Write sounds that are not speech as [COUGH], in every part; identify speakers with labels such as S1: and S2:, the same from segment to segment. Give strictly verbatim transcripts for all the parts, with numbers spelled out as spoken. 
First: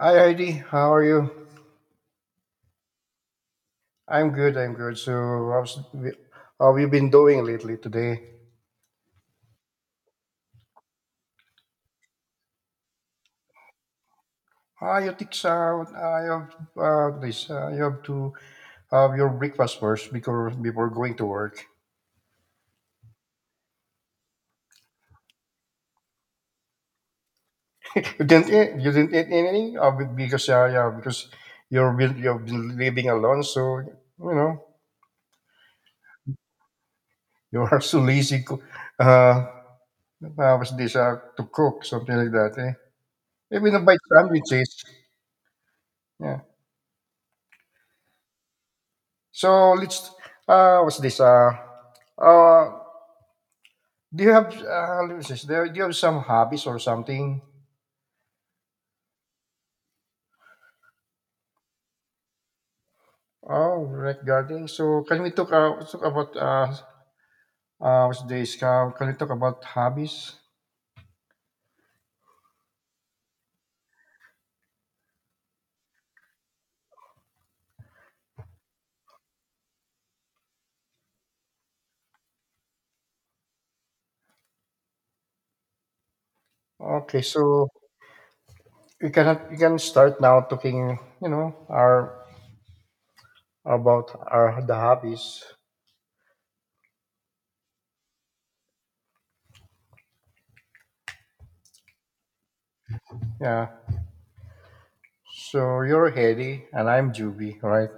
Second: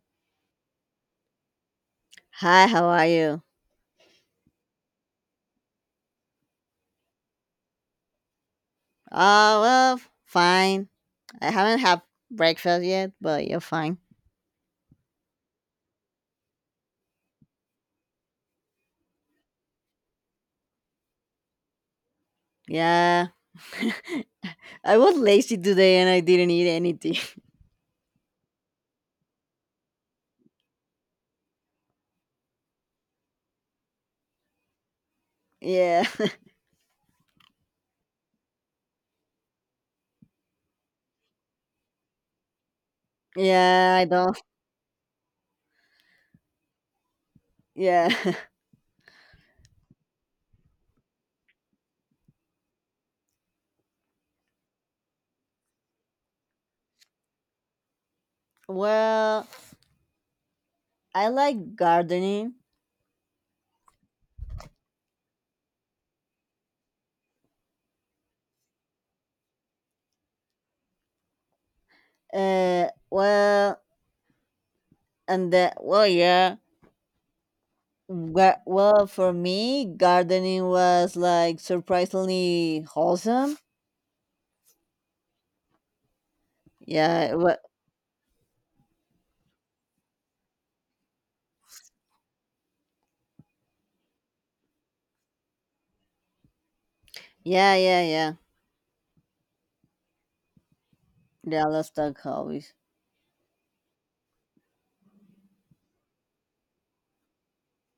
S1: Hi Heidi, how are you?
S2: Hi, how are you?
S1: I'm good, I'm good. So, how's, how have you been doing lately today?
S2: Oh well, fine. I haven't had breakfast yet, but you're fine.
S1: Ah, you take out. I have uh, this. Uh, you have to have your breakfast first before before going to work.
S2: Yeah. [LAUGHS] I was lazy today and I didn't eat anything.
S1: [LAUGHS] You didn't eat. You didn't eat anything uh, be- because uh, yeah, because you've been you've been living alone. So you know.
S2: [LAUGHS] yeah. [LAUGHS]
S1: [LAUGHS] You are so lazy. co- Uh, uh, was this uh, to cook something like that? Eh? Maybe a
S2: Yeah,
S1: bite
S2: I don't.
S1: sandwiches. Yeah.
S2: Yeah.
S1: So let's uh, what's this? Uh, uh, do you have uh, let me see, do you have some hobbies or something?
S2: [LAUGHS] well, I like gardening.
S1: Oh, regarding so can we talk, uh, talk about uh, uh what's this? Uh, can we talk about hobbies?
S2: Uh, well, and that, well, yeah. Ga- Well, for me, gardening was like surprisingly wholesome.
S1: Okay,
S2: Yeah, it wa-
S1: so we can have- we can start now talking. You know, our about our the hobbies.
S2: yeah, yeah, yeah. Yeah, I love that hobby.
S1: Yeah. So you're Hedy and I'm Juby, right?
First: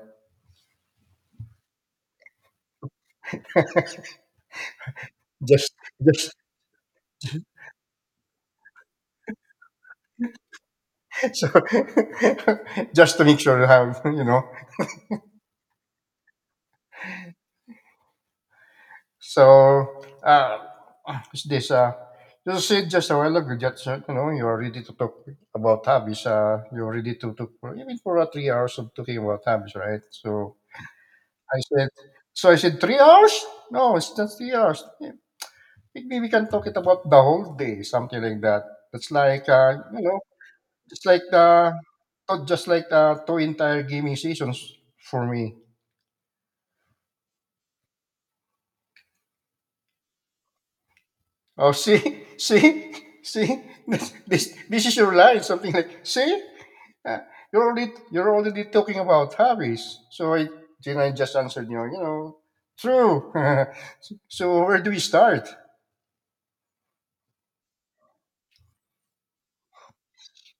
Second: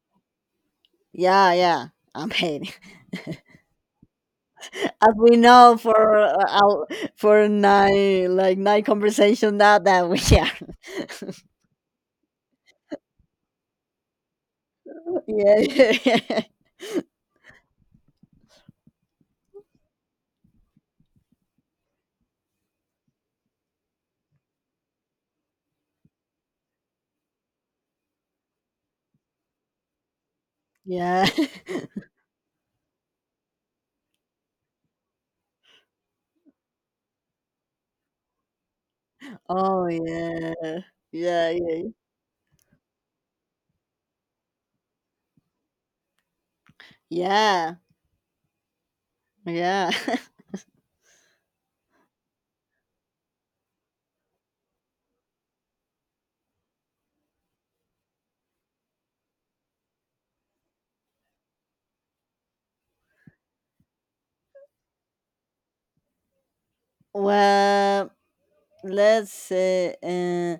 S2: Yeah, yeah. I am mean, [LAUGHS] as we
S1: Just
S2: know for
S1: just
S2: uh, our, for nine like nine conversation now that we are. [LAUGHS]
S1: [LAUGHS] so [LAUGHS] just to make sure you have you know.
S2: Yeah, yeah, yeah.
S1: So, uh, is this, uh, you said just a while ago that, uh, you know, you are ready to talk about hobbies. Uh, you're ready to talk for even for uh, three hours of talking about hobbies, right? So
S2: [LAUGHS] Yeah.
S1: I
S2: [LAUGHS]
S1: said, so I said, three hours? No, it's not three hours. Yeah, maybe we can talk it about the whole day, something like that. It's like, uh,
S2: Oh
S1: you know,
S2: yeah,
S1: it's like
S2: yeah,
S1: the,
S2: yeah,
S1: not just like the two entire gaming seasons for me.
S2: yeah, yeah.
S1: Oh, see, [LAUGHS] see, see, this, this, this is your line, something like, see, Uh, you're already, you're already talking about hobbies. So I, then I just answered, you know, you know, true. [LAUGHS] So where do we start?
S2: [LAUGHS] well, let's say, uh,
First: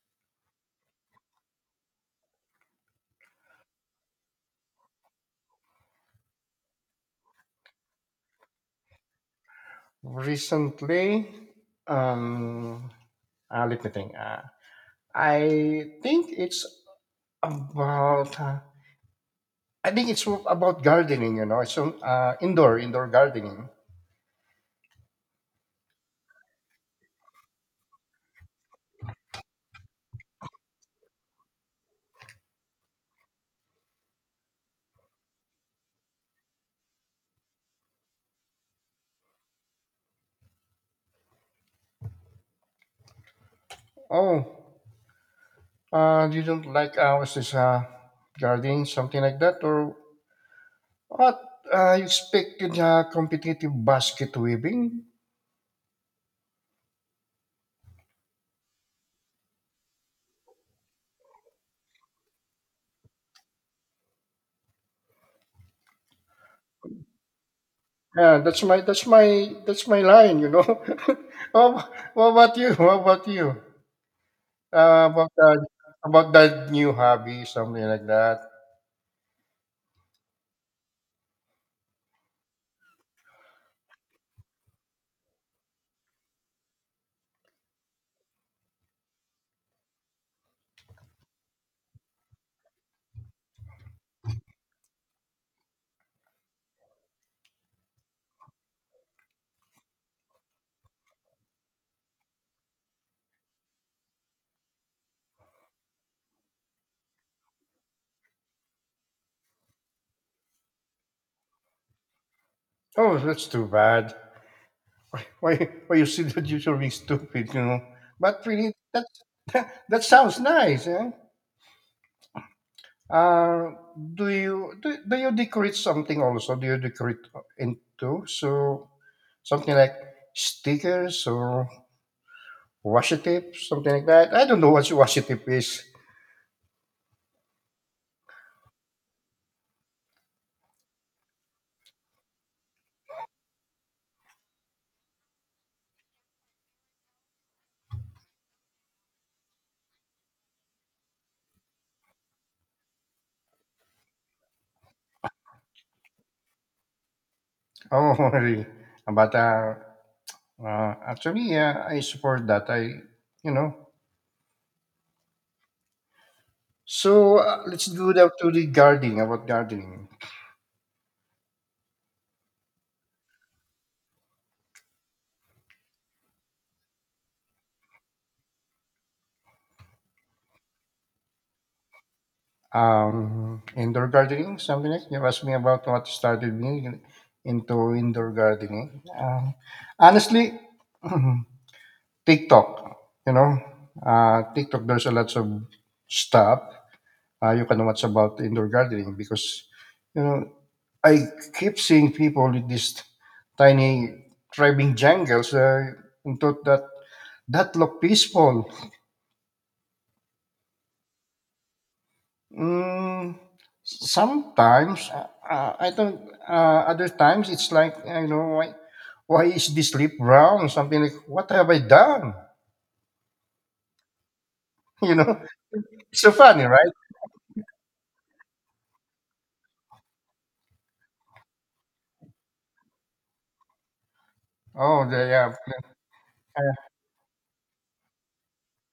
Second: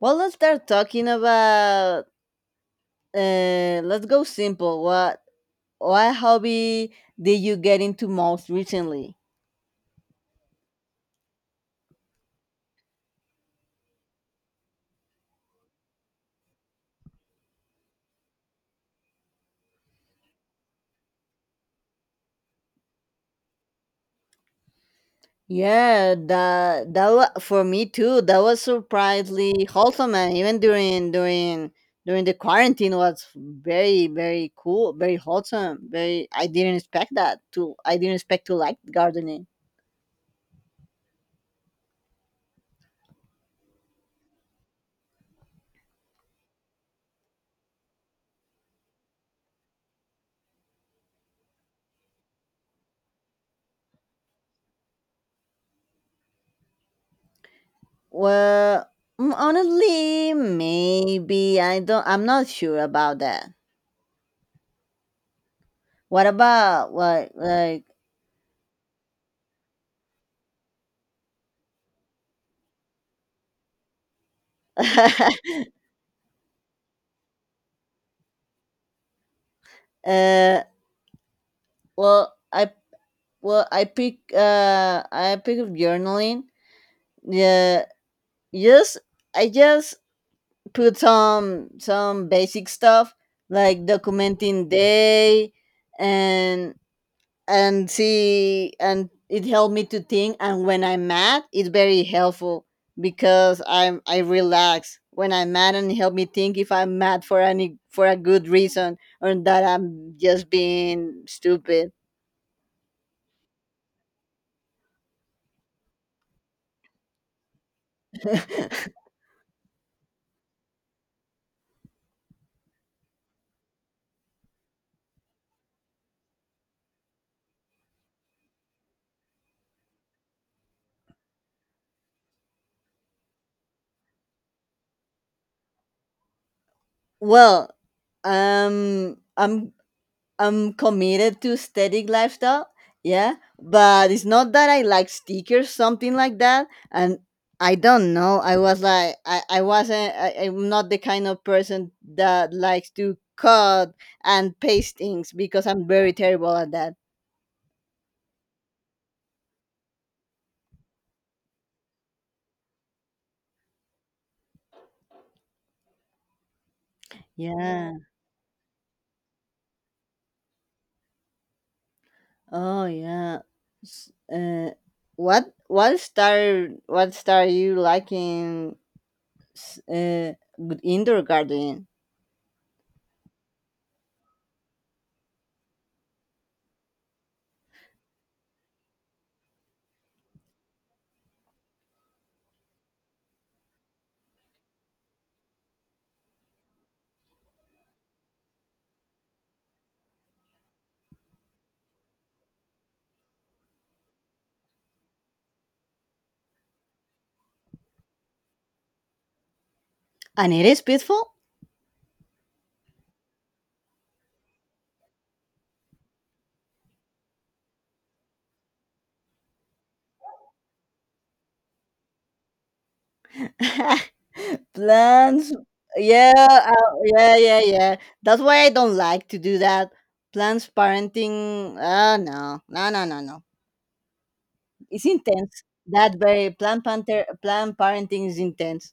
S2: well, let's start talking about. Uh, let's go simple. What what hobby did you get into most recently?
S1: Recently, um, uh, let me think. Uh, I think it's about, uh, I think it's about gardening, you know, so uh, indoor, indoor gardening.
S2: Yeah, that that wa- for me too. That was surprisingly wholesome, and even during during during the quarantine was very very cool, very wholesome. Very, I didn't expect that to. I didn't expect to like gardening.
S1: Oh. Uh, you don't like ours is uh, guarding something like that, or what? Uh, you expected uh, competitive basket weaving?
S2: Well, mm, honestly, maybe I don't. I'm not sure about that. What about what like?
S1: Yeah, that's my that's my that's my line. You know. [LAUGHS] what, what about you? What about you? Uh, about
S2: [LAUGHS]
S1: that about that new hobby, something like that.
S2: uh, well, I well I pick uh I pick up journaling. Yeah, Just I just put some some basic stuff like documenting day and and see and it helped me to think, and when I'm mad it's very helpful because I'm I relax when I'm mad and help me think if I'm mad for any for a good reason or that I'm just being stupid.
S1: Oh, that's too bad. Why why you see that you're being stupid? You know. But really,
S2: [LAUGHS]
S1: that that sounds nice. Eh? Uh, do you do, do you decorate something also? Do you decorate into so something like stickers or washi tape, something like that? I don't know what washi tape is.
S2: Well, um, I'm I'm committed to aesthetic lifestyle, yeah, but it's not that I like stickers, something like that. And I don't know. I was like, I, I wasn't. I, I'm not the kind of person that likes to cut and paste things because I'm very terrible at that.
S1: Oh, [LAUGHS] really? But uh, uh, Actually, yeah, I support that. I You know. So uh, let's
S2: Yeah.
S1: do that to the gardening about gardening.
S2: Oh yeah. S- Uh, what what star what star you liking? s- Uh, with indoor gardening,
S1: Um, indoor gardening, something like you asked me about what started me into indoor gardening. Uh, honestly, [CLEARS THROAT] TikTok, you know, uh, TikTok, there's a lot of stuff uh, you can watch about indoor gardening because, you know, I keep seeing people with these tiny thriving jungles uh, and thought that that look peaceful.
S2: and it is peaceful.
S1: Mm, sometimes uh, uh, I don't. Uh, other times it's like uh, you know why, why is this lip brown? Something like what have I done?
S2: [LAUGHS]
S1: [LAUGHS] You know,
S2: Plans,
S1: it's so
S2: yeah,
S1: funny, right?
S2: uh, yeah, yeah, yeah. That's why I don't like to do that. Plans parenting, uh, no, no, no, no, no. It's
S1: Oh, the, yeah,
S2: intense. That very plan panther, plan parenting is intense.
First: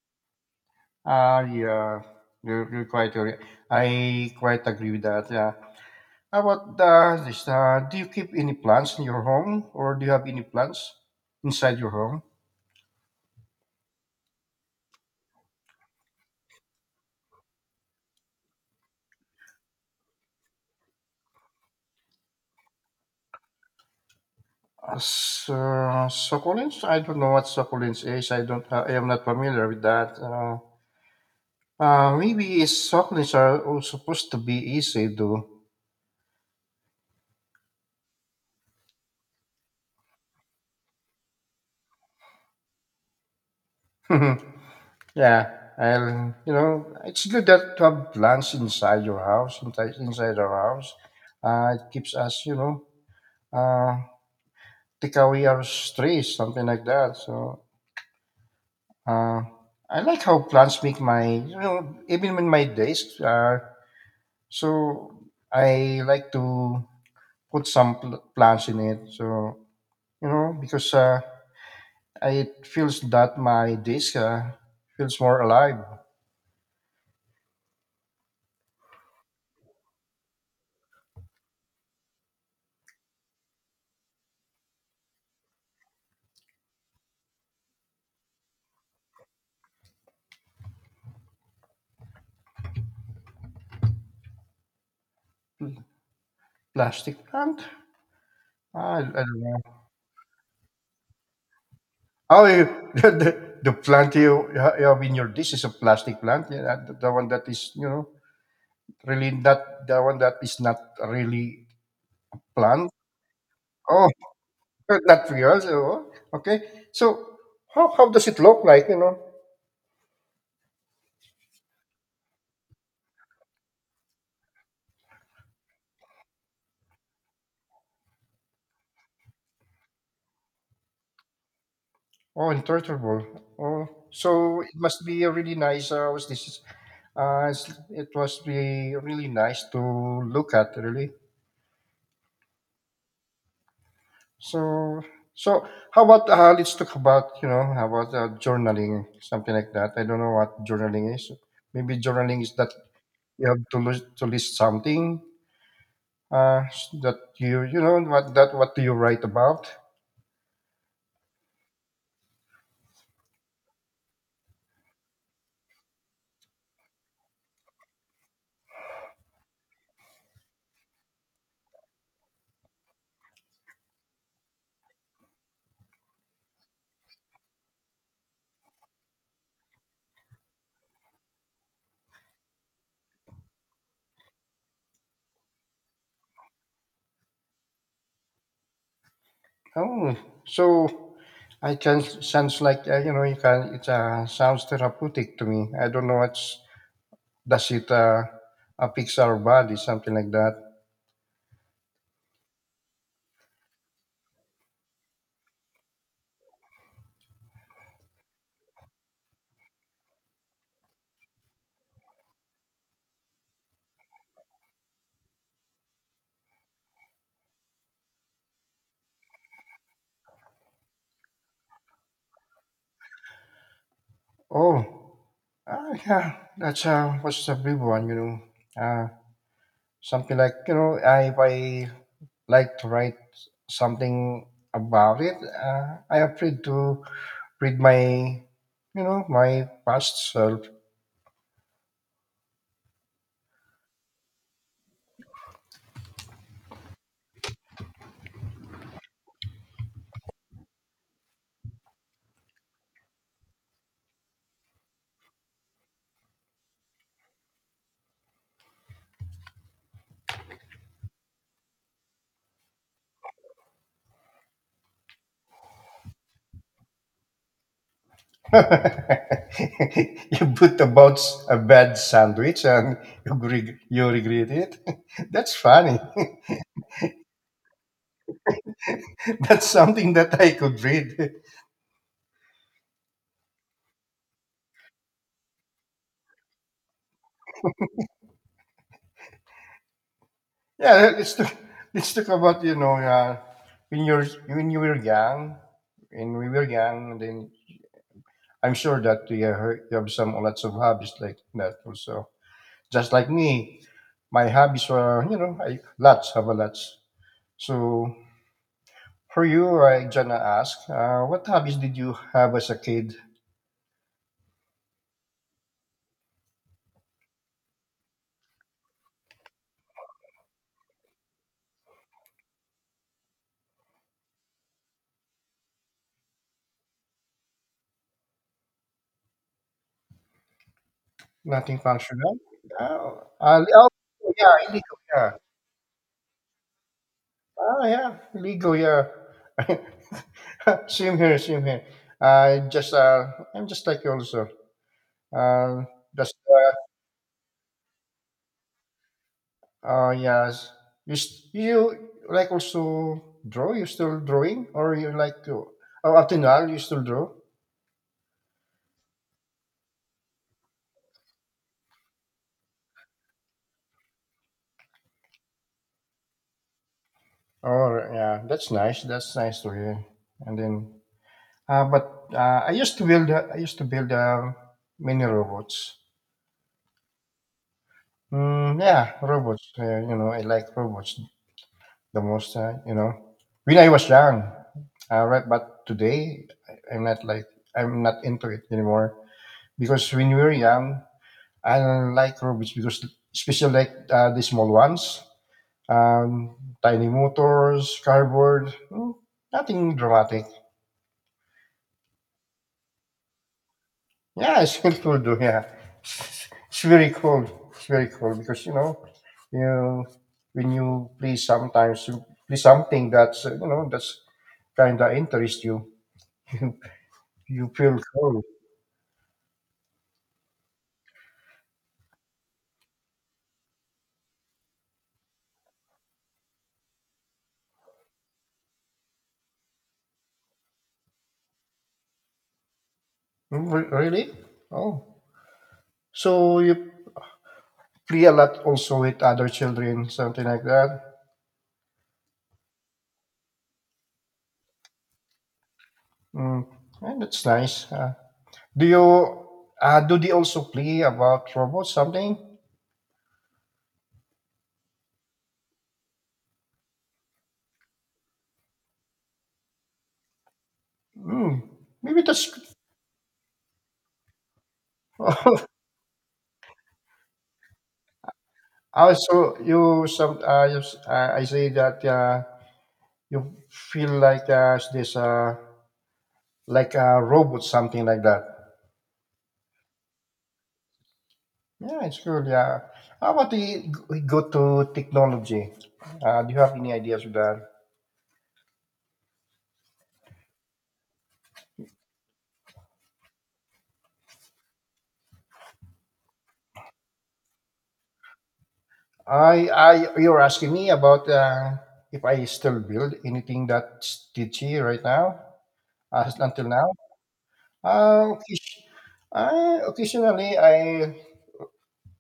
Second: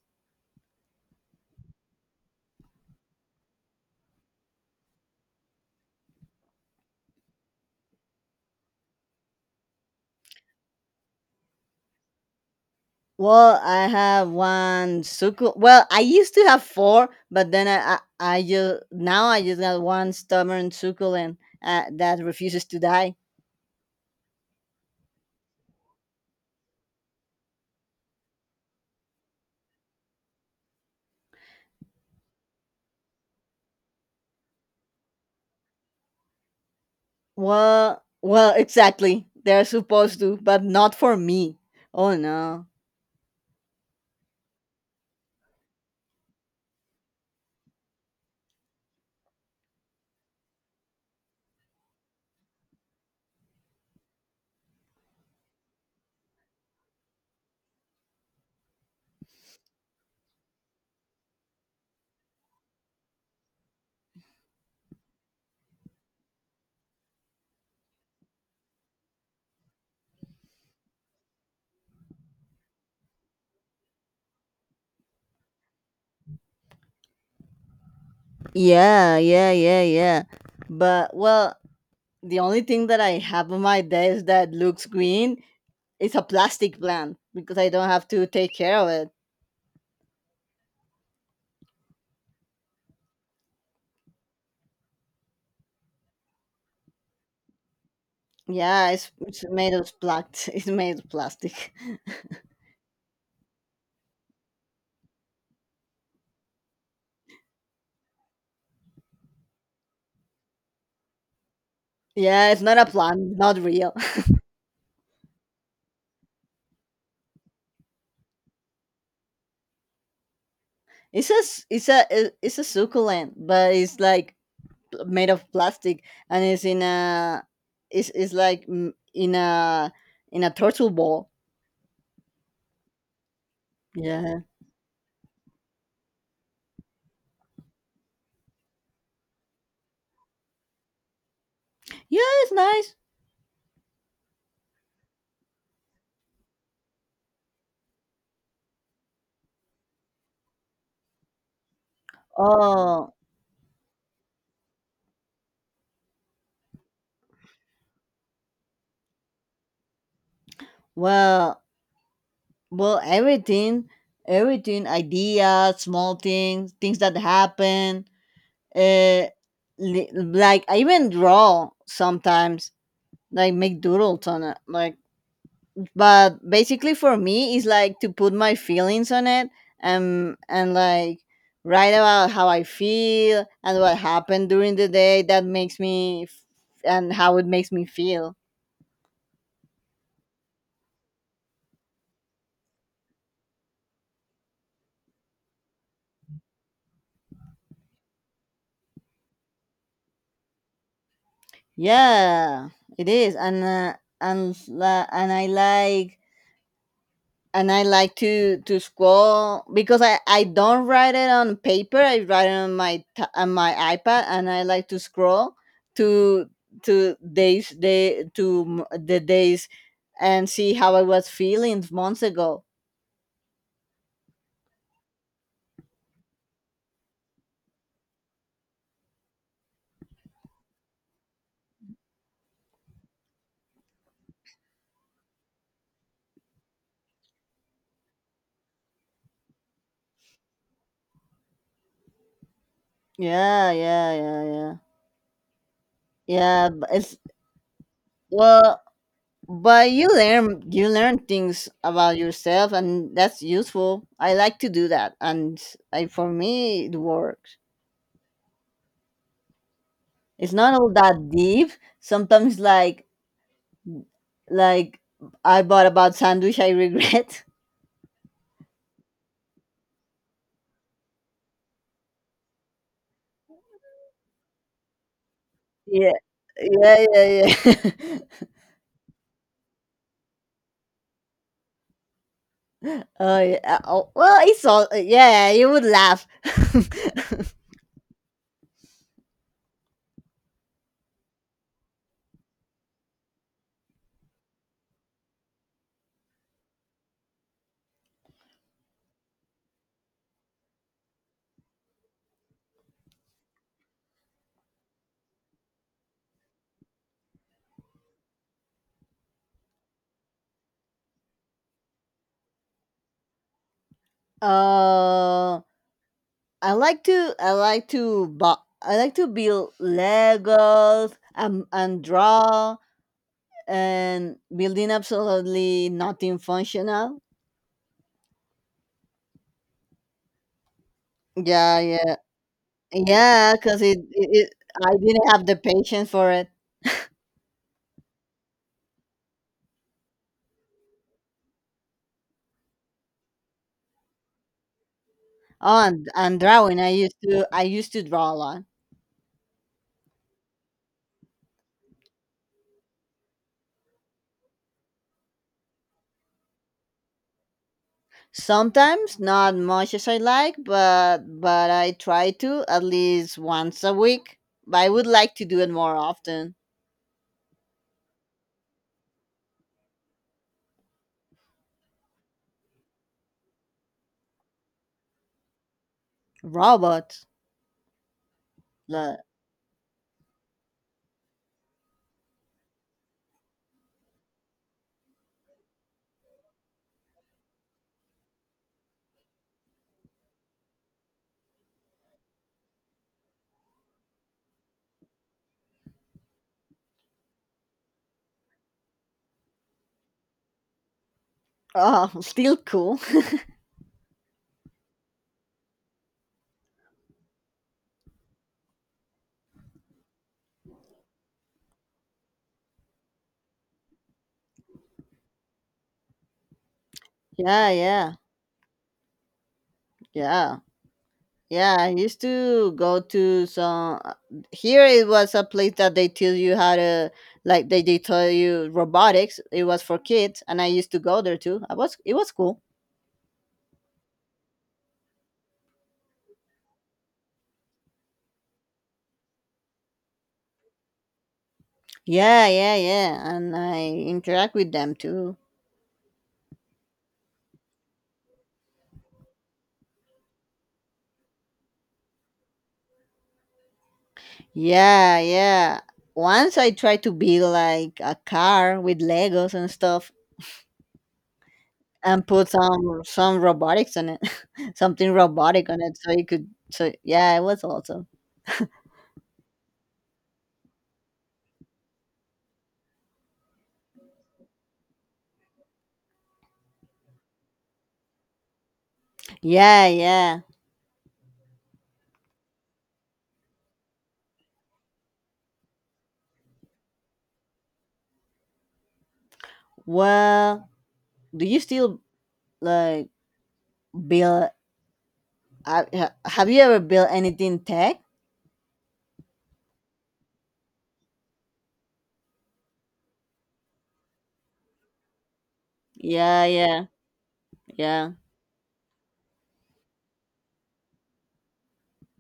S1: uh, uh, yeah. You're, you're quite right. I quite agree with that. Yeah. How about the, this? Uh, do you keep any plants in your home, or do you have any plants inside your home?
S2: Well, I have one suku. Well, I used to have four, but then I, I, I just now I just got one stubborn succulent uh, that refuses to die.
S1: So succulents? I don't know what succulents is. I don't. Uh, I am not familiar with that. Uh, uh, maybe it's succulents are all supposed to be easy to.
S2: Well, well, exactly. They're supposed to, but not for me. Oh no.
S1: [LAUGHS] Yeah, I'll. You know, it's good that to have plants inside your house, inside inside our house. Uh, it keeps us, you know, uh, take away our stress, something like that. So, uh, I like how plants make my, you know, even in my days. Uh, so I like to put some pl- plants in it. So you know, because uh, it feels that my disc uh, feels more alive.
S2: Yeah, yeah, yeah, yeah. But well, the only thing that I have on my desk that looks green is a plastic plant because I don't have to take care of it.
S1: Plastic plant?
S2: Yeah,
S1: I, I
S2: it's
S1: don't
S2: it's made
S1: know.
S2: of plat. [LAUGHS] It's made of plastic. [LAUGHS]
S1: Oh, you, [LAUGHS] the, the the plant you, ha- you have in your dish is a plastic plant. Yeah, that- the, the one that is you know really not the one that is not really
S2: Yeah, it's not a
S1: plant.
S2: plant, not real.
S1: Oh, [LAUGHS] not real. So, okay. So how how does it look like? You know.
S2: [LAUGHS] It's a s- it's a it- it's a succulent, but it's like pl- made of plastic and it's in a it's it's like mm, in a in a turtle ball.
S1: Oh, in Turtle Ball. Oh,
S2: Yeah.
S1: so it must be a really nice. Uh, was this? Uh, s- it must be really nice to look at, really.
S2: Yeah, it's nice.
S1: So, so how about uh, let's talk about you know how about uh, journaling, something like that. I don't know what journaling is. Maybe journaling is that
S2: Oh,
S1: you have to list, to list something uh, that you you know what that what do you write about?
S2: well, Well, everything, everything, ideas, small things, things that happen. Uh, li- like I even draw sometimes, like make doodles on it. Like, but basically for me, it's like to put my feelings on it and and like write about how I feel and what happened during the day that makes me f- and how it makes me feel.
S1: Oh, so I can sounds like uh, you know you can it uh, sounds therapeutic to me. I don't know what's does it uh, uh fix our body something like that.
S2: Yeah, it is, and uh, and la- and I like and I like to to scroll because I I don't write it on paper. I write it on my t- on my iPad, and I like to scroll to to days day to m- the days and see how I was feeling months ago.
S1: Oh, ah, yeah, that's uh what's the big one you know uh something like you know I if I like to write something about it. Uh, I afraid to read my you know my past self.
S2: Yeah, yeah, yeah, yeah, yeah. b- It's well, but you learn you learn things about yourself, and that's useful. I like to do that, and I for me it works. It's not all that deep. Sometimes like like I bought about sandwich I regret. [LAUGHS]
S1: [LAUGHS] You put about a bad sandwich and you, reg- you regret it. [LAUGHS] That's funny.
S2: Yeah.
S1: [LAUGHS]
S2: Yeah, yeah, yeah. [LAUGHS]
S1: That's something that I could read. [LAUGHS]
S2: oh, yeah. Oh, well, it's all yeah, you would laugh. [LAUGHS]
S1: Yeah, let's talk, let's talk about you know uh, when you're when you were young, when we were young. Then I'm sure that you have you have some lots of hobbies like that also. Just like me, my hobbies were you know I, lots have a lots. So for you, I gonna ask, uh, what hobbies did you have as a kid?
S2: uh I like to I like to bu- I like to build Legos and, and draw and building absolutely nothing functional.
S1: Nothing
S2: Yeah, yeah.
S1: functional? Oh,
S2: Yeah,
S1: uh, li-
S2: cuz
S1: oh
S2: it, it, it
S1: yeah,
S2: I
S1: illegal,
S2: didn't
S1: yeah.
S2: have the patience for it.
S1: Ah, yeah, illegal, yeah. [LAUGHS] Same here, same here. I just, uh, I'm just like you also.
S2: Oh,
S1: Uh,
S2: and,
S1: just,
S2: and
S1: uh,
S2: drawing. I used to I used to draw a lot.
S1: uh, yes. You, s- you like also draw? You still drawing, or you like to? Oh, up to now, you still draw?
S2: Sometimes not much as I like, but but I try to at least once a week. But I would like to do it more often.
S1: Oh, yeah, that's nice. That's nice to hear. And then Uh, but uh, I used to build. Uh, I used to build uh, many robots.
S2: Robots.
S1: Mm, yeah,
S2: The,
S1: robots. Uh, you know, I like robots the most. Uh, you know, when I was young, uh, right? But today, I- I'm not like I'm not into it anymore because when we were young, I don't like robots because especially like uh, the small ones, um, tiny motors, cardboard, mm, nothing dramatic.
S2: oh, [LAUGHS] still cool.
S1: Yeah, it's [LAUGHS] very cool though. Yeah, it's, it's very cool. It's very cool because you know, you know, when you play sometimes you play something that's uh, you know that's kind of interest you. [LAUGHS] you
S2: Yeah,
S1: you feel
S2: yeah,
S1: cool.
S2: yeah, yeah. I used to go to some. Here it was a place that they tell you how to like they they tell you robotics. It was for kids, and I used to go there too. I was it was cool.
S1: Mm, re- Really? Oh, so you play a lot also with other children, something like that.
S2: Yeah, yeah, yeah. And I interact with them too.
S1: Mm, yeah, that's nice. Uh, do you uh, do they also play about robots something?
S2: Yeah, yeah. Once I tried to build like a car with Legos and stuff
S1: Mm, maybe
S2: and
S1: that's
S2: put some some robotics on it. [LAUGHS] Something
S1: [LAUGHS]
S2: robotic on it so you could so yeah, it was awesome.
S1: also, you some uh, you, s- uh, I say that uh, you feel like uh, this uh, like a robot, something like that.
S2: Yeah, yeah.
S1: Yeah, it's good. Yeah. How about the we go to technology? Uh, do you have any ideas with that?
S2: Well, do you still like build uh, ha- have you ever built anything tech?
S1: I, I, you're asking me about uh, if I still build anything that's teachy right now, as
S2: Yeah,
S1: until
S2: yeah,
S1: now.
S2: yeah.
S1: Uh, occasion- uh, Occasionally, I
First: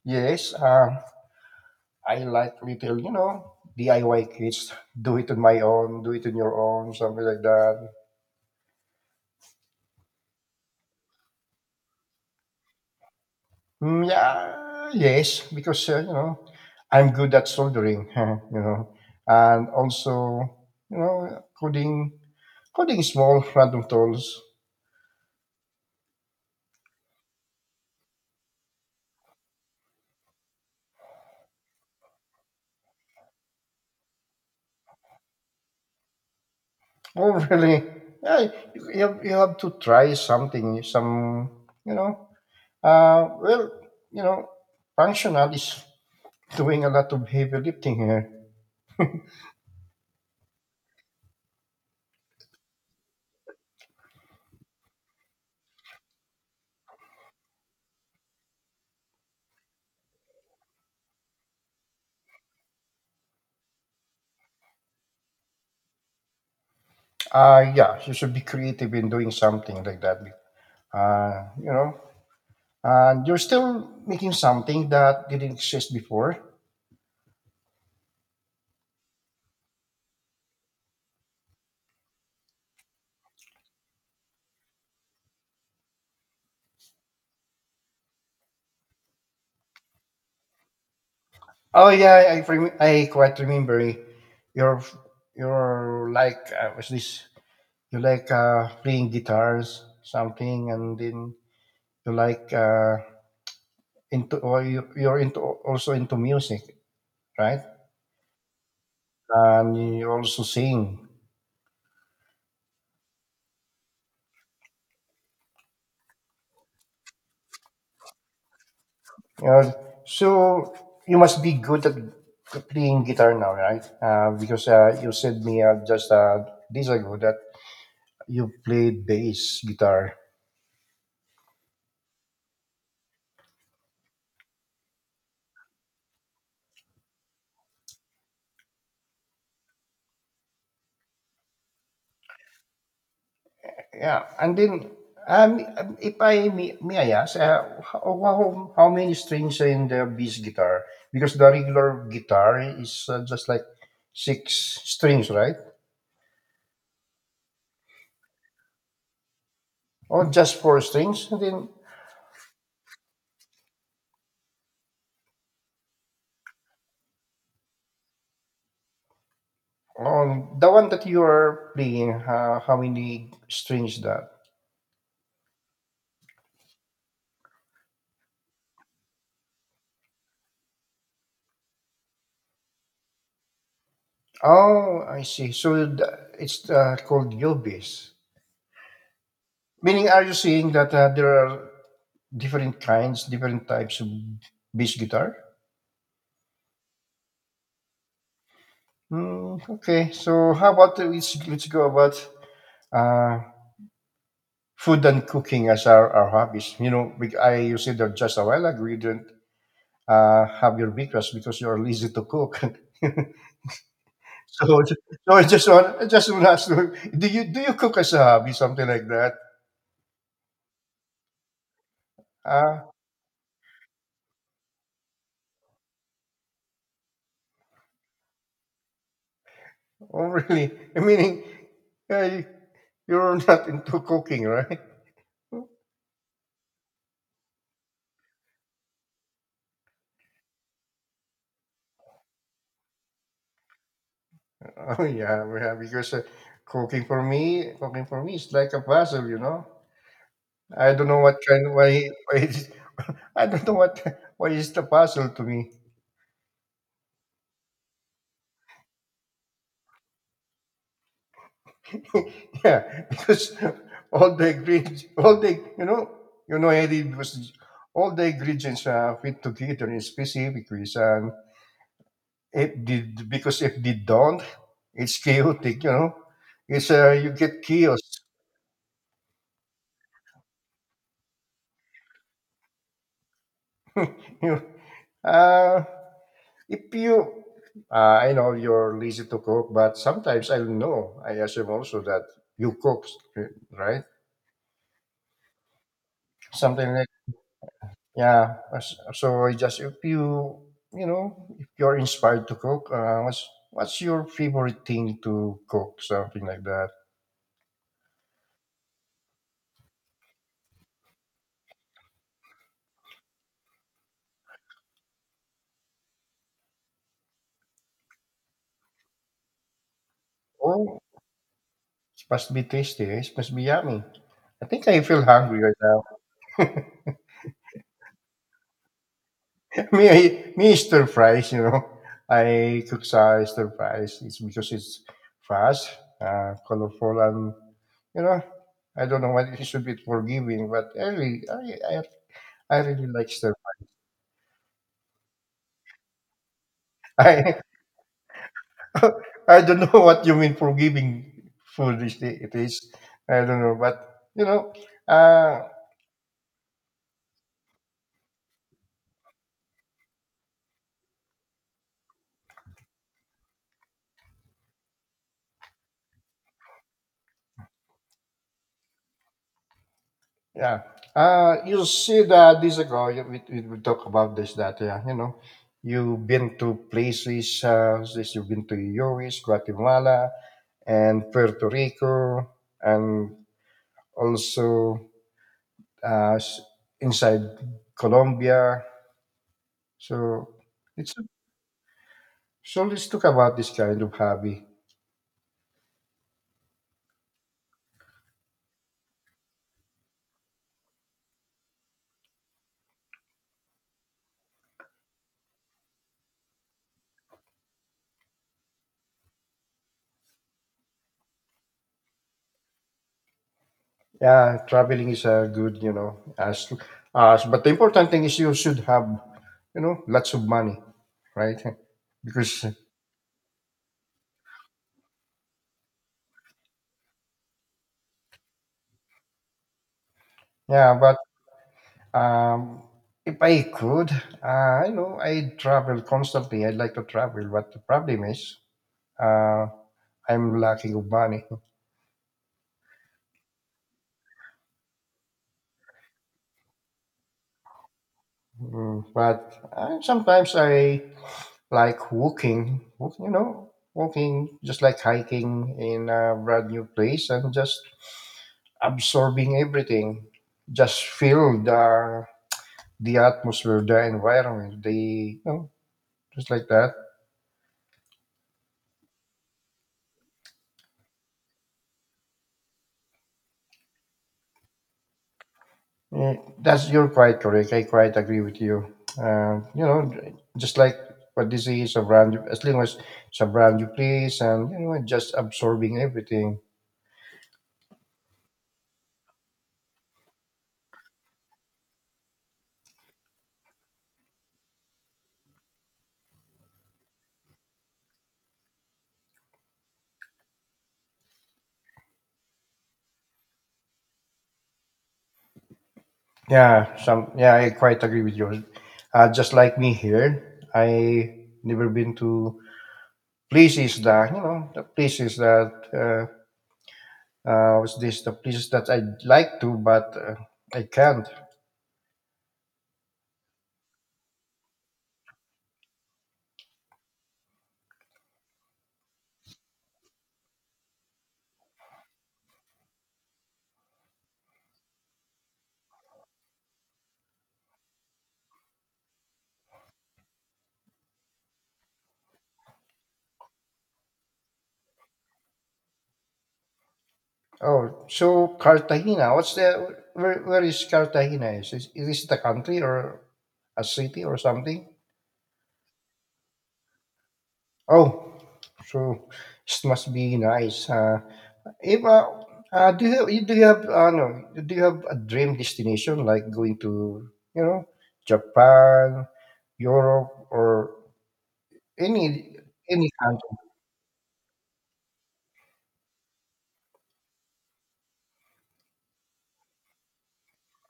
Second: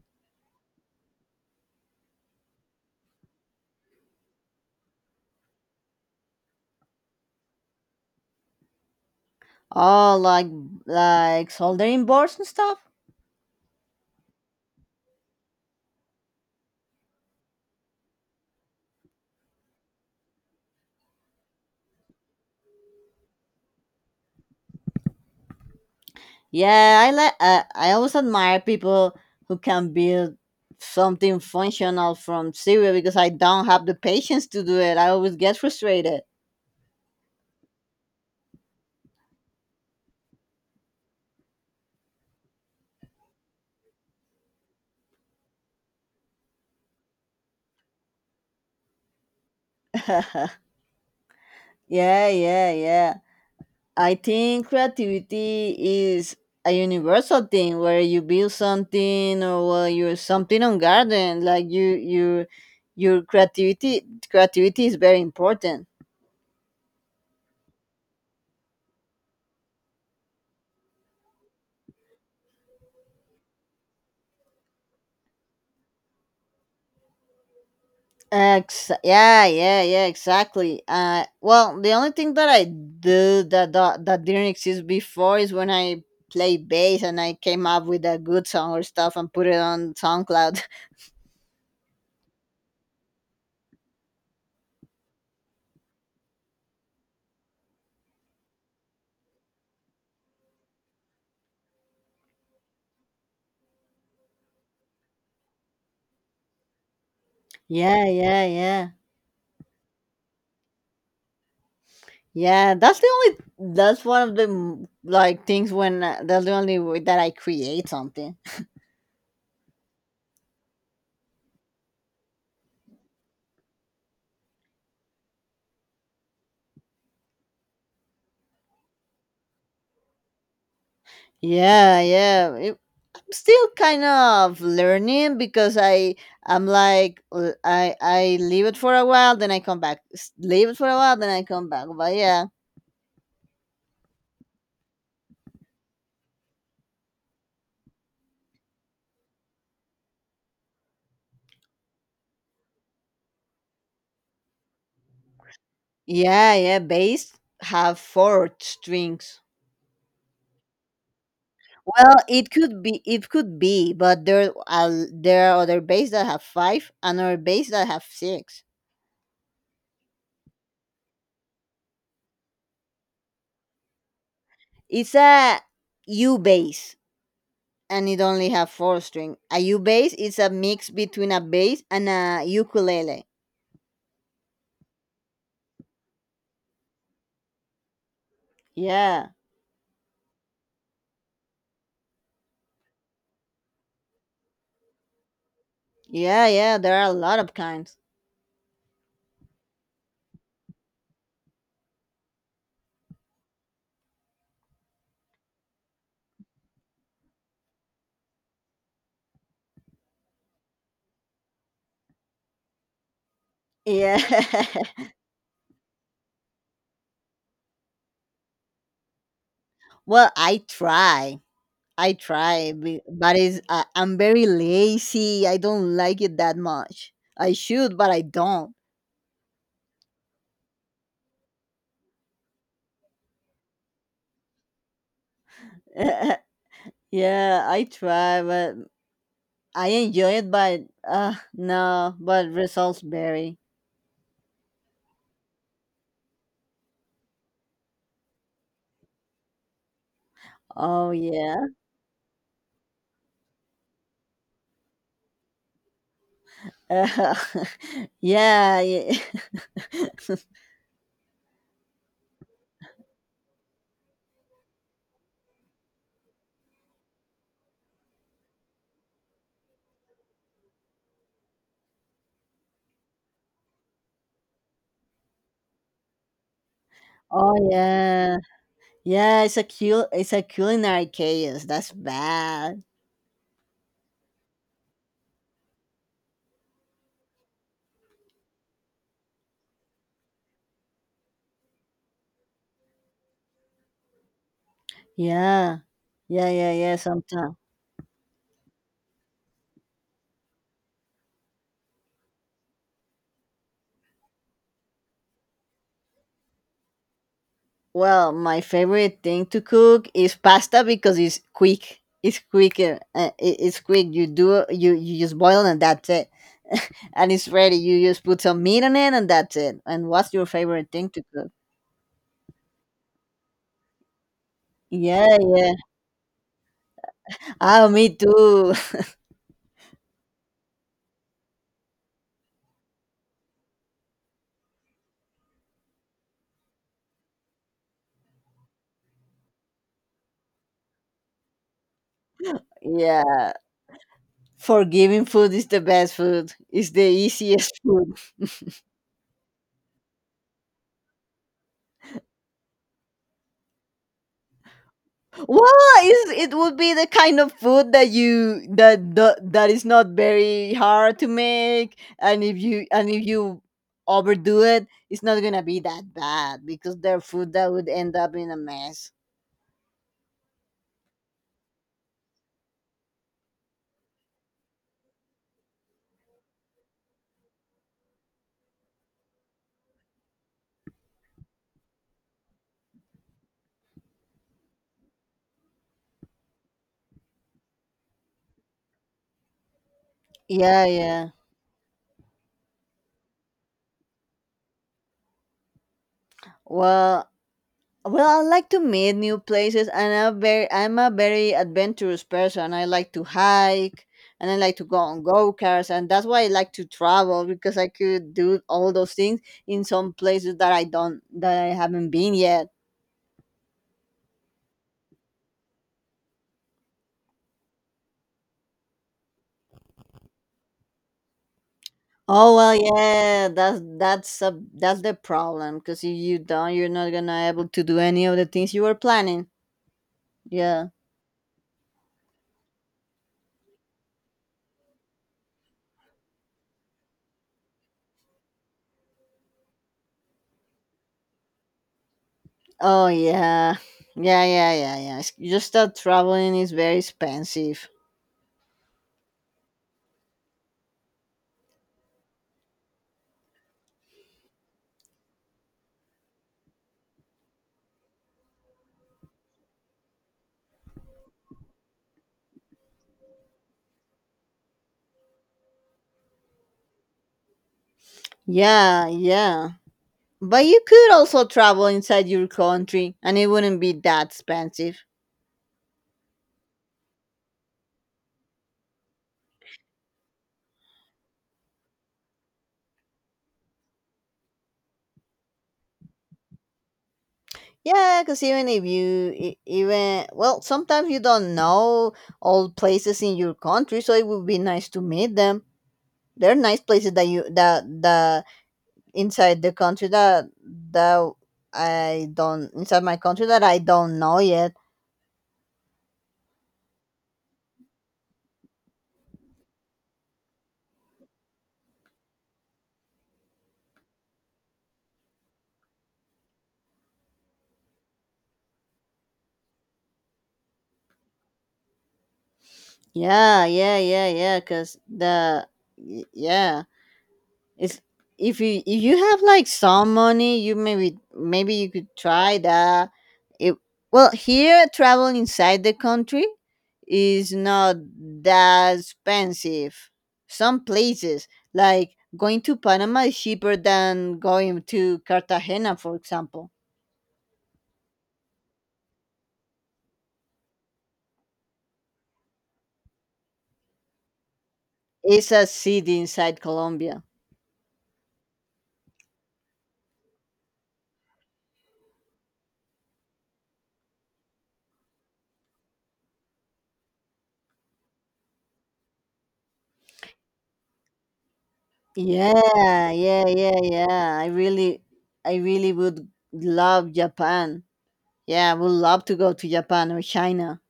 S1: yes. Uh, I like little, you know, D I Y kits. Do it on my own, do it on your own, something like that.
S2: Oh, like like soldering boards and stuff?
S1: Mm, yeah, yes, because, uh, you know, I'm good at soldering, [LAUGHS] you know, and also, you know, coding, coding small random tools. [LAUGHS]
S2: Yeah, I like. Uh, I always admire people who can build something functional from zero because I don't have the patience to do it. I always get frustrated.
S1: Oh, really? Yeah, you, you have, you have to try something, some, you know, uh, well, you know, functional is doing a lot of heavy lifting here.
S2: [LAUGHS] yeah, yeah, yeah. I think creativity is a universal thing where you build something or well, you're something on garden. Like you, you, your creativity. Creativity is very important.
S1: Uh, yeah, you should be creative in doing something like that. Uh, you know, and you're still making something that didn't exist before.
S2: Ex- yeah, yeah, yeah, exactly. Uh, well, the only thing that I do that, that that didn't exist before is when I play bass and I came up with a good song or stuff and put it on SoundCloud.
S1: Oh yeah, I rem- I quite remember. You're you're like uh, what's this? You like uh, playing guitars, something, and then you like uh, into or you, you're into also into music, right?
S2: [LAUGHS] yeah, yeah, yeah,
S1: And you also sing.
S2: yeah. That's the only. That's one of the mm, like things when uh, that's the only way that I create something.
S1: Uh, so you must be good at playing guitar now, right? Uh, because uh, You said me uh, just uh, days ago that you played bass guitar.
S2: Yeah, yeah. still kind of learning because I I'm like l- I I leave it for a while, then I come back. S- Leave it for a while, then I come back. But yeah,
S1: Yeah, and then um, if I may, may I ask, uh, how, how how many strings are in the bass guitar? Because the regular guitar is uh, just like six strings, right?
S2: yeah, yeah. Bass have four strings.
S1: Or just four strings? And then
S2: Well, it could be, it could be, but there are there are other bass that have five, and other bass that have six.
S1: on the one that you are playing, uh, how many strings that?
S2: It's a U bass, and it only have four string. A U bass is a mix between a bass and a ukulele.
S1: Oh, I see. So th- it's uh, called yobis.
S2: Yeah.
S1: Meaning, are you saying that uh, there are different kinds, different types of bass guitar?
S2: Yeah, yeah, there are a lot of kinds.
S1: Mm, okay. So how about uh, let's, let's go about uh, food and cooking as our, our hobbies. You know, we- I you said that just a while ago you didn't uh, have your breakfast because you are lazy to cook. [LAUGHS]
S2: Yeah.
S1: so,
S2: [LAUGHS]
S1: so I just want I just want to ask, you, do you do you cook as a hobby, something like that?
S2: well, I try. I try,
S1: Uh,
S2: be- but it's, I I'm very lazy. I don't like it that much. I should, but I don't.
S1: Oh, really? [LAUGHS] Meaning, uh, you- you're [LAUGHS] not into cooking, right? [LAUGHS]
S2: [LAUGHS] yeah, I try, but I enjoy it, but uh, no, but results vary.
S1: Oh, yeah, yeah. Because uh, cooking for me, cooking for me is like a puzzle, you know. I don't
S2: Oh,
S1: know what
S2: yeah.
S1: kind, why, why it's, [LAUGHS] I don't know what, [LAUGHS] why is the puzzle to me.
S2: [LAUGHS] yeah. yeah. [LAUGHS]
S1: [LAUGHS] yeah, because all the ingredients, all the, you know, you know, Eddie, because all the ingredients are fit together in specific ways, and it did because if they don't, it's chaotic. You know, it's uh, you get
S2: oh,
S1: chaos. [LAUGHS]
S2: yeah. Yeah, it's a cul- it's a culinary chaos. That's bad.
S1: You uh, if you, uh, I know you're lazy to cook, but sometimes I know I assume also that you cook, right?
S2: Yeah. Yeah, yeah,
S1: Something
S2: yeah,
S1: like
S2: sometimes.
S1: yeah. as- So I just if you you know if you're inspired to cook, uh, what's what's your favorite thing to cook? Something like that.
S2: Well, my favorite thing to cook is pasta because it's quick. It's quicker. Uh, it, it's quick. You do you you just boil and that's it. [LAUGHS] and it's ready. You just put some meat on it and that's it. And what's your favorite
S1: Oh,
S2: thing to cook?
S1: it must be tasty. It must be yummy. I think I feel
S2: Yeah,
S1: hungry
S2: yeah.
S1: right now. [LAUGHS]
S2: Ah, me too.
S1: Me, I, me, stir fries, you know. I cook uh, stir fries. It's because it's fast, uh, colorful, and you know, I don't know why it should be forgiving, but I really, I, I,
S2: [LAUGHS]
S1: I really like stir.
S2: yeah. Forgiving food is the best food. It's the
S1: [LAUGHS] I,
S2: easiest [LAUGHS] food.
S1: I don't know what you mean forgiving food is it is. I don't know, but you know, uh,
S2: Well, is it would be the kind of food that you that, that that is not very hard to make, and if you and if you overdo it, it's not gonna be that bad because they're food that would end up in a mess.
S1: yeah. Uh, you see that this ago, you- we, we we talk about this, that, yeah, you know, you've been to places, uh, this, you've been to U S, Guatemala, and Puerto Rico, and also uh, s- inside Colombia. So
S2: Yeah,
S1: it's
S2: yeah.
S1: so let's talk about this kind of hobby.
S2: Well, Well, I like to meet new places, and I'm very, I'm a very adventurous person. I like to hike, and I like to go on go karts, and that's why I like to travel because I could do all those things in some places that I don't, that I haven't been yet.
S1: Yeah, traveling is a good, you know, as, as but the important thing is you should have, you know, lots of money, right?
S2: Oh
S1: Because
S2: well, yeah, that's that's a that's the problem because if you don't, you're not gonna able to do any of the things you were planning. Yeah.
S1: Yeah, but um, if I could, uh, I know I travel constantly. I like to travel, but the problem is uh, I'm lacking of money.
S2: Oh yeah, yeah, yeah, yeah, yeah. It's- Just that traveling is very expensive.
S1: Mm, but uh, sometimes I like walking, walk- you know, walking just like hiking in a brand new place and just absorbing everything. Just feel the the atmosphere, the environment, the you know, just like that.
S2: Yeah, yeah. But you could also travel inside your country and it wouldn't be that expensive.
S1: Yeah, that's you're quite correct. I quite agree with you. Uh, you know, just like what this is a brand, as long as it's a brand you place, and you know, just absorbing everything.
S2: Yeah, because even if you, e- even, well, sometimes you don't know all places in your country, so it would be nice to meet them. There are nice places that you, that, that inside the country that, that I don't, inside my country that I don't know yet.
S1: Yeah, some. Yeah, I quite agree with you. Uh, just like me here, I never been to places that you know the places that uh, uh, was this the places that I would like to, but uh, I can't.
S2: Yeah, yeah, yeah, yeah, because the, y- yeah. It's if you if you have like some money, you maybe maybe you could try that. It, well, here travel inside the country is not that expensive. Some places like going to Panama is cheaper than going to Cartagena, for example.
S1: Oh, so Cartagena. What's the where? Where is Cartagena? Is it, is it a country or a city or something?
S2: It's a city inside Colombia.
S1: Oh, so it must be nice. Uh, if uh, uh, do you you- do you have uh, no, do you have a dream destination like going to you know Japan, Europe, or any any
S2: Yeah, yeah,
S1: country?
S2: yeah, yeah. I really, I really would love Japan. Yeah, I would love to go to Japan or China.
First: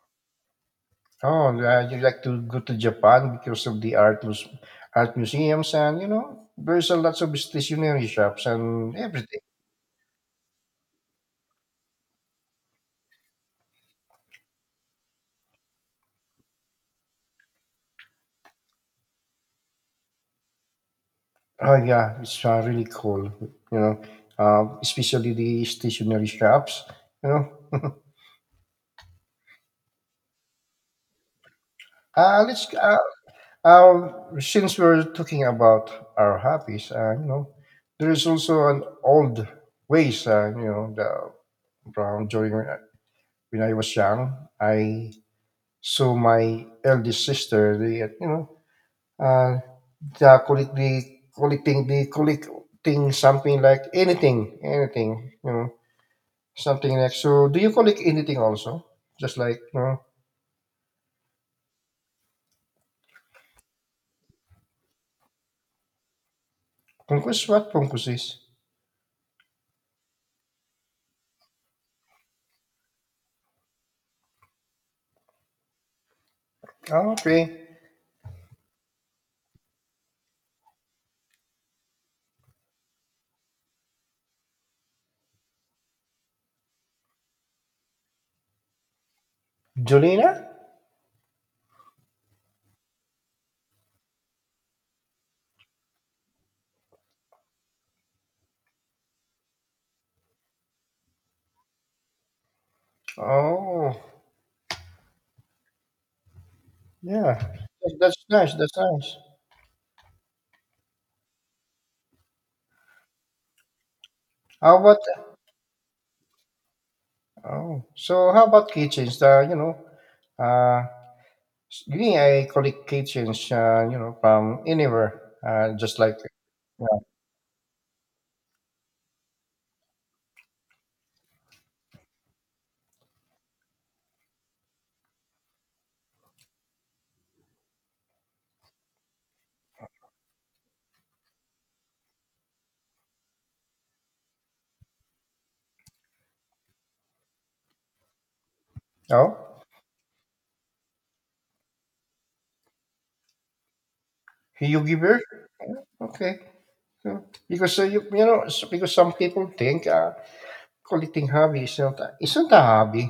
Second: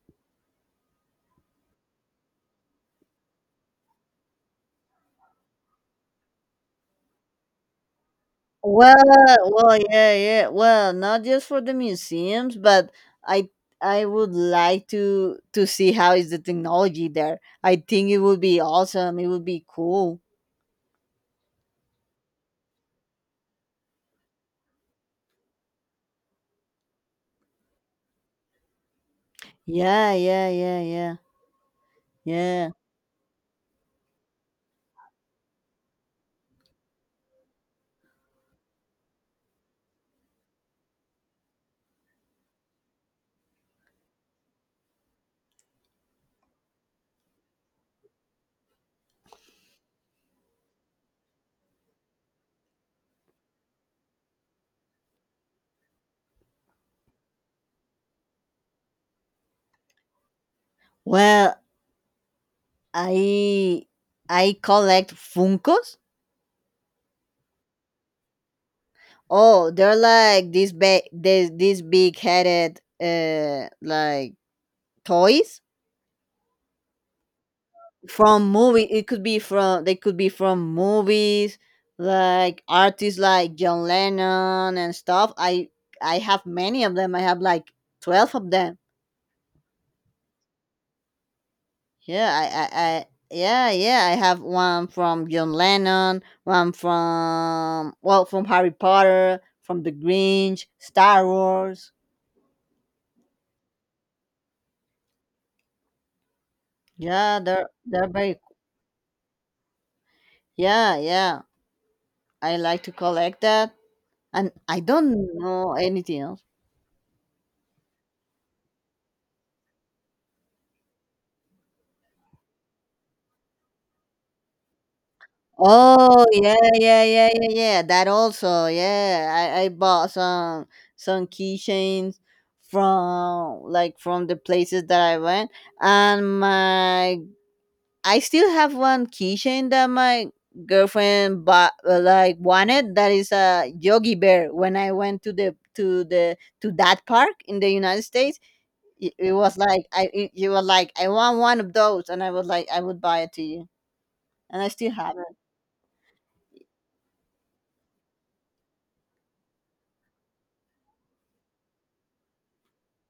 S1: Oh, uh, you like to go to Japan because of the art mus- art museums and you know there's a lots of stationery shops and
S2: Well,
S1: everything.
S2: well, yeah, yeah. Well, not just for the museums, but I I would like to to see how is the technology there. I think it would be awesome. It would be cool.
S1: Oh, yeah, it's uh, really cool. You know, uh, especially the stationery shops. You know,
S2: Yeah, yeah, yeah, yeah,
S1: [LAUGHS] uh, let's
S2: yeah.
S1: uh, uh, since we're talking about our hobbies, uh, you know, there is also an old ways. Uh, you know, the, from during when I was young, I saw my eldest sister. They, uh, you know, uh, the collecting, collecting, the collecting something like anything, anything, you know, something like. So, do you collect anything also? Just like, you know,
S2: Well, I I collect Funkos.
S1: punkus, what punkus is?
S2: Oh, they're like this big, this these big headed, uh, like toys
S1: Oh, okay.
S2: from movie it could be from they could be from movies like artists like John Lennon and stuff. I I have many of them. I have like twelve of them.
S1: Jolina?
S2: Yeah. i i, I yeah yeah I have one from John Lennon, one from, well, from Harry Potter, from the Grinch, Star Wars.
S1: Oh, yeah.
S2: Yeah they're
S1: That-
S2: they're
S1: That's
S2: very
S1: nice. That's nice.
S2: yeah yeah I like to collect that, and
S1: How
S2: I
S1: about,
S2: don't know anything else.
S1: oh, so how about kitchens? The, you know, uh, me, I collect kitchens, uh, you know, from anywhere, uh, just like,
S2: Oh yeah,
S1: yeah.
S2: yeah, yeah, yeah, yeah. That also, yeah. I, I bought some some keychains from like from the places that I went, and my I still have one keychain that my girlfriend bought uh, like wanted. That is a Yogi Bear. When I went to the to the to that park in the United States, it, it was
S1: Oh,
S2: like I it, it was like I want one of those, and I was like I would buy it to you, and I
S1: you
S2: still
S1: give
S2: have
S1: her?
S2: it.
S1: Okay. Yeah. Because uh, you you know s- because some people think uh, collecting hobby is not a- isn't a hobby,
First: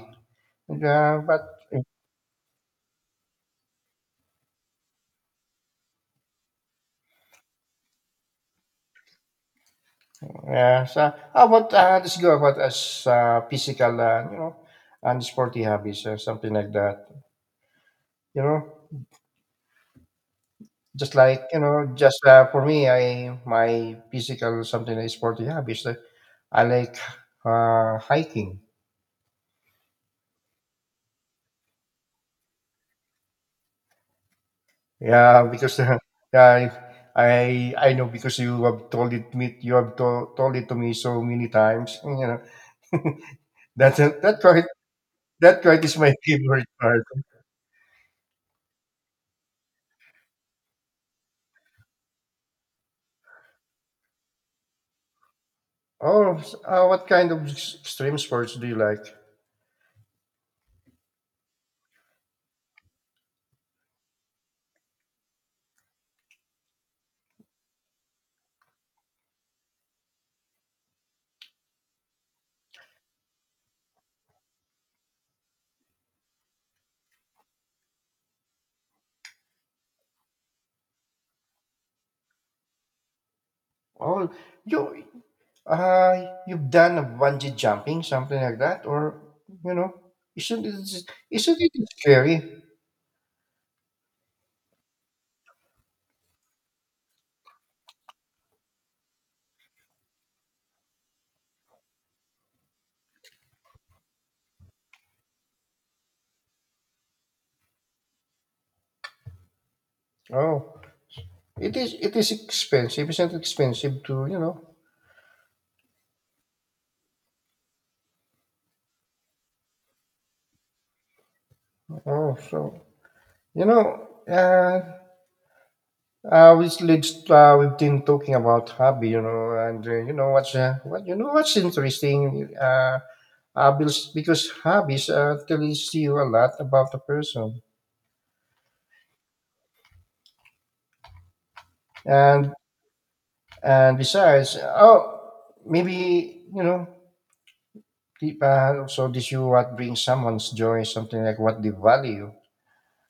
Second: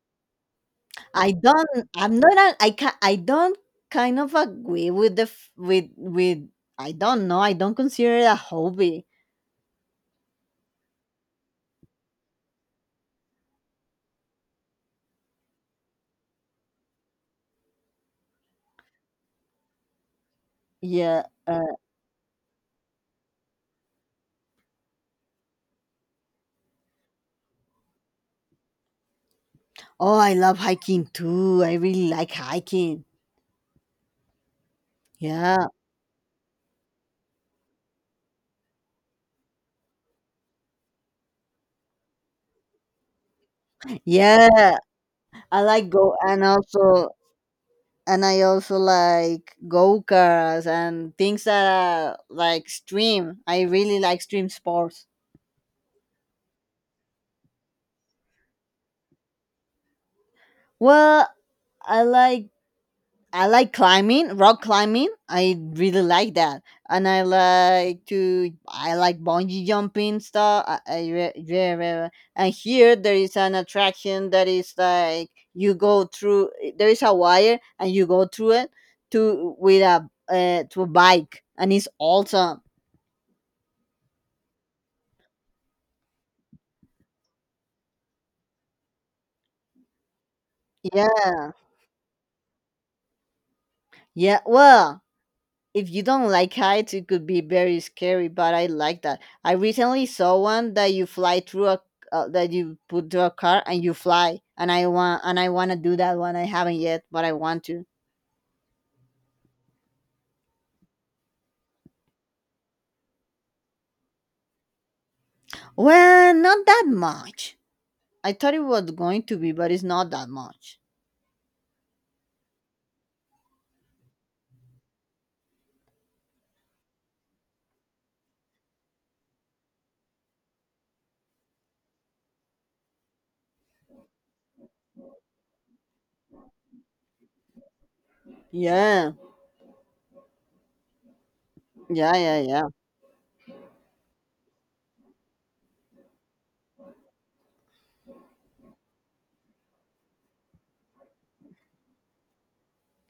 S1: and, uh,
S2: I
S1: but
S2: don't. I'm not. A, I can. I don't kind of agree with the f- with with. I don't know. I don't consider it a hobby.
S1: yeah. So how about uh, let's go about as uh, physical, uh, you know, and sporty hobbies or something like that. You know, just
S2: Yeah.
S1: like you
S2: Uh,
S1: know, just uh, for me, I my physical something like sporty hobbies. Like I like uh, hiking.
S2: oh, I love hiking too. I really like hiking.
S1: Yeah,
S2: Yeah.
S1: because [LAUGHS] uh, I I I know because you have told it me you have to, told it to me so many times. You know [LAUGHS] that's that quite
S2: Yeah. I
S1: that quite
S2: like
S1: is my
S2: go
S1: [LAUGHS]
S2: and
S1: favorite part.
S2: also and I also like go karts and things that are like stream. I really like stream sports.
S1: Oh, s- uh, what kind of s- extreme sports do you like?
S2: Well, I like I like climbing, rock climbing. I really like that, and I like to I like bungee jumping stuff. I, I re- re- re- re- and here there is an attraction that is like you go through. There is a wire and you go through it to with a uh, to a bike, and it's awesome.
S1: Oh, you uh you've done a bungee jumping something like that, or you know isn't it
S2: Yeah,
S1: isn't it scary?
S2: yeah. Well, if you don't like heights, it could be very scary. But I like that. I recently saw one that you fly through a uh, that you put through a car and you fly. And I want and I want to do that one. I haven't yet, but I want to.
S1: Oh, it is it is expensive. Isn't it expensive to you know?
S2: Well, not that much. I thought it was going to be, but it's not that much.
S1: Oh, so you know. Uh, Uh, which leads to, uh, we've been talking about hobby, you know, and uh, you know what's uh, what you know what's interesting, uh, uh, because because hobbies uh, tells you a lot about the person,
S2: Yeah, yeah, yeah,
S1: and
S2: yeah.
S1: and besides, oh, maybe you know, the- uh, also this you what brings someone's joy, something like what they value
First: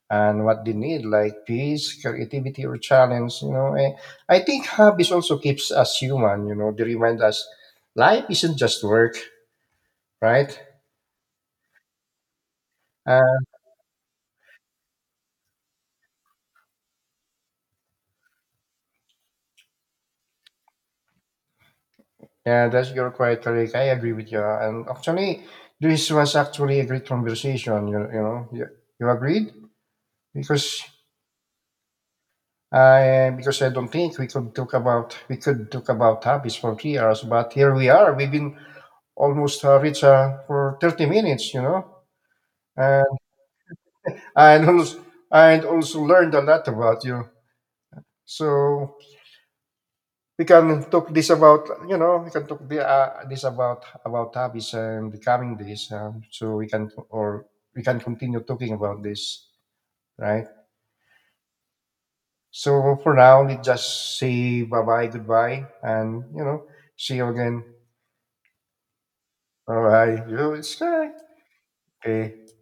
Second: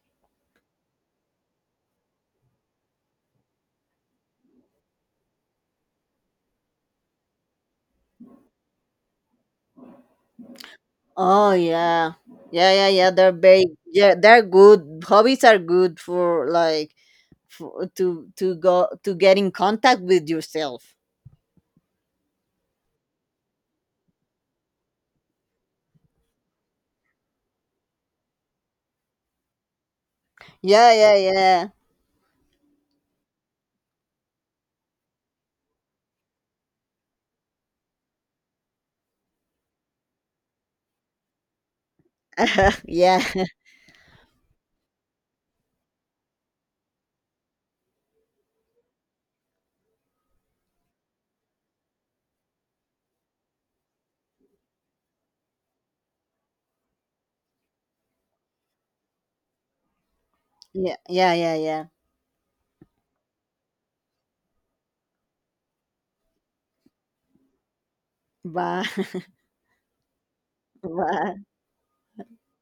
S1: and what they need, like peace, creativity, or challenge. You know, I, I think hobbies also keeps us human. You know, they remind us life isn't just work, right?
S2: Oh yeah, yeah, yeah, yeah. They're
S1: Uh,
S2: very yeah. They're good. Hobbies are good for like for, to to go to get in contact with yourself.
S1: yeah, that's your quite correct. I agree with you. And actually, this was actually a great conversation. You, you know, you, you agreed because
S2: Yeah, yeah, yeah.
S1: I because I don't think we could talk about we could talk about hobbies for three hours, but here we are. We've been almost uh, reached uh, for thirty minutes. You know,
S2: [LAUGHS]
S1: and
S2: Yeah. [LAUGHS]
S1: and also and also learned a lot about you. So we can talk this about you know we can talk the, uh, this about about hobbies and becoming this uh, so we can or we can continue talking about this, right?
S2: Yeah, yeah, yeah, yeah.
S1: So for now let's just say bye bye goodbye and you know see you again,
S2: Bye. [LAUGHS]
S1: all right, you it's
S2: Bye.
S1: okay.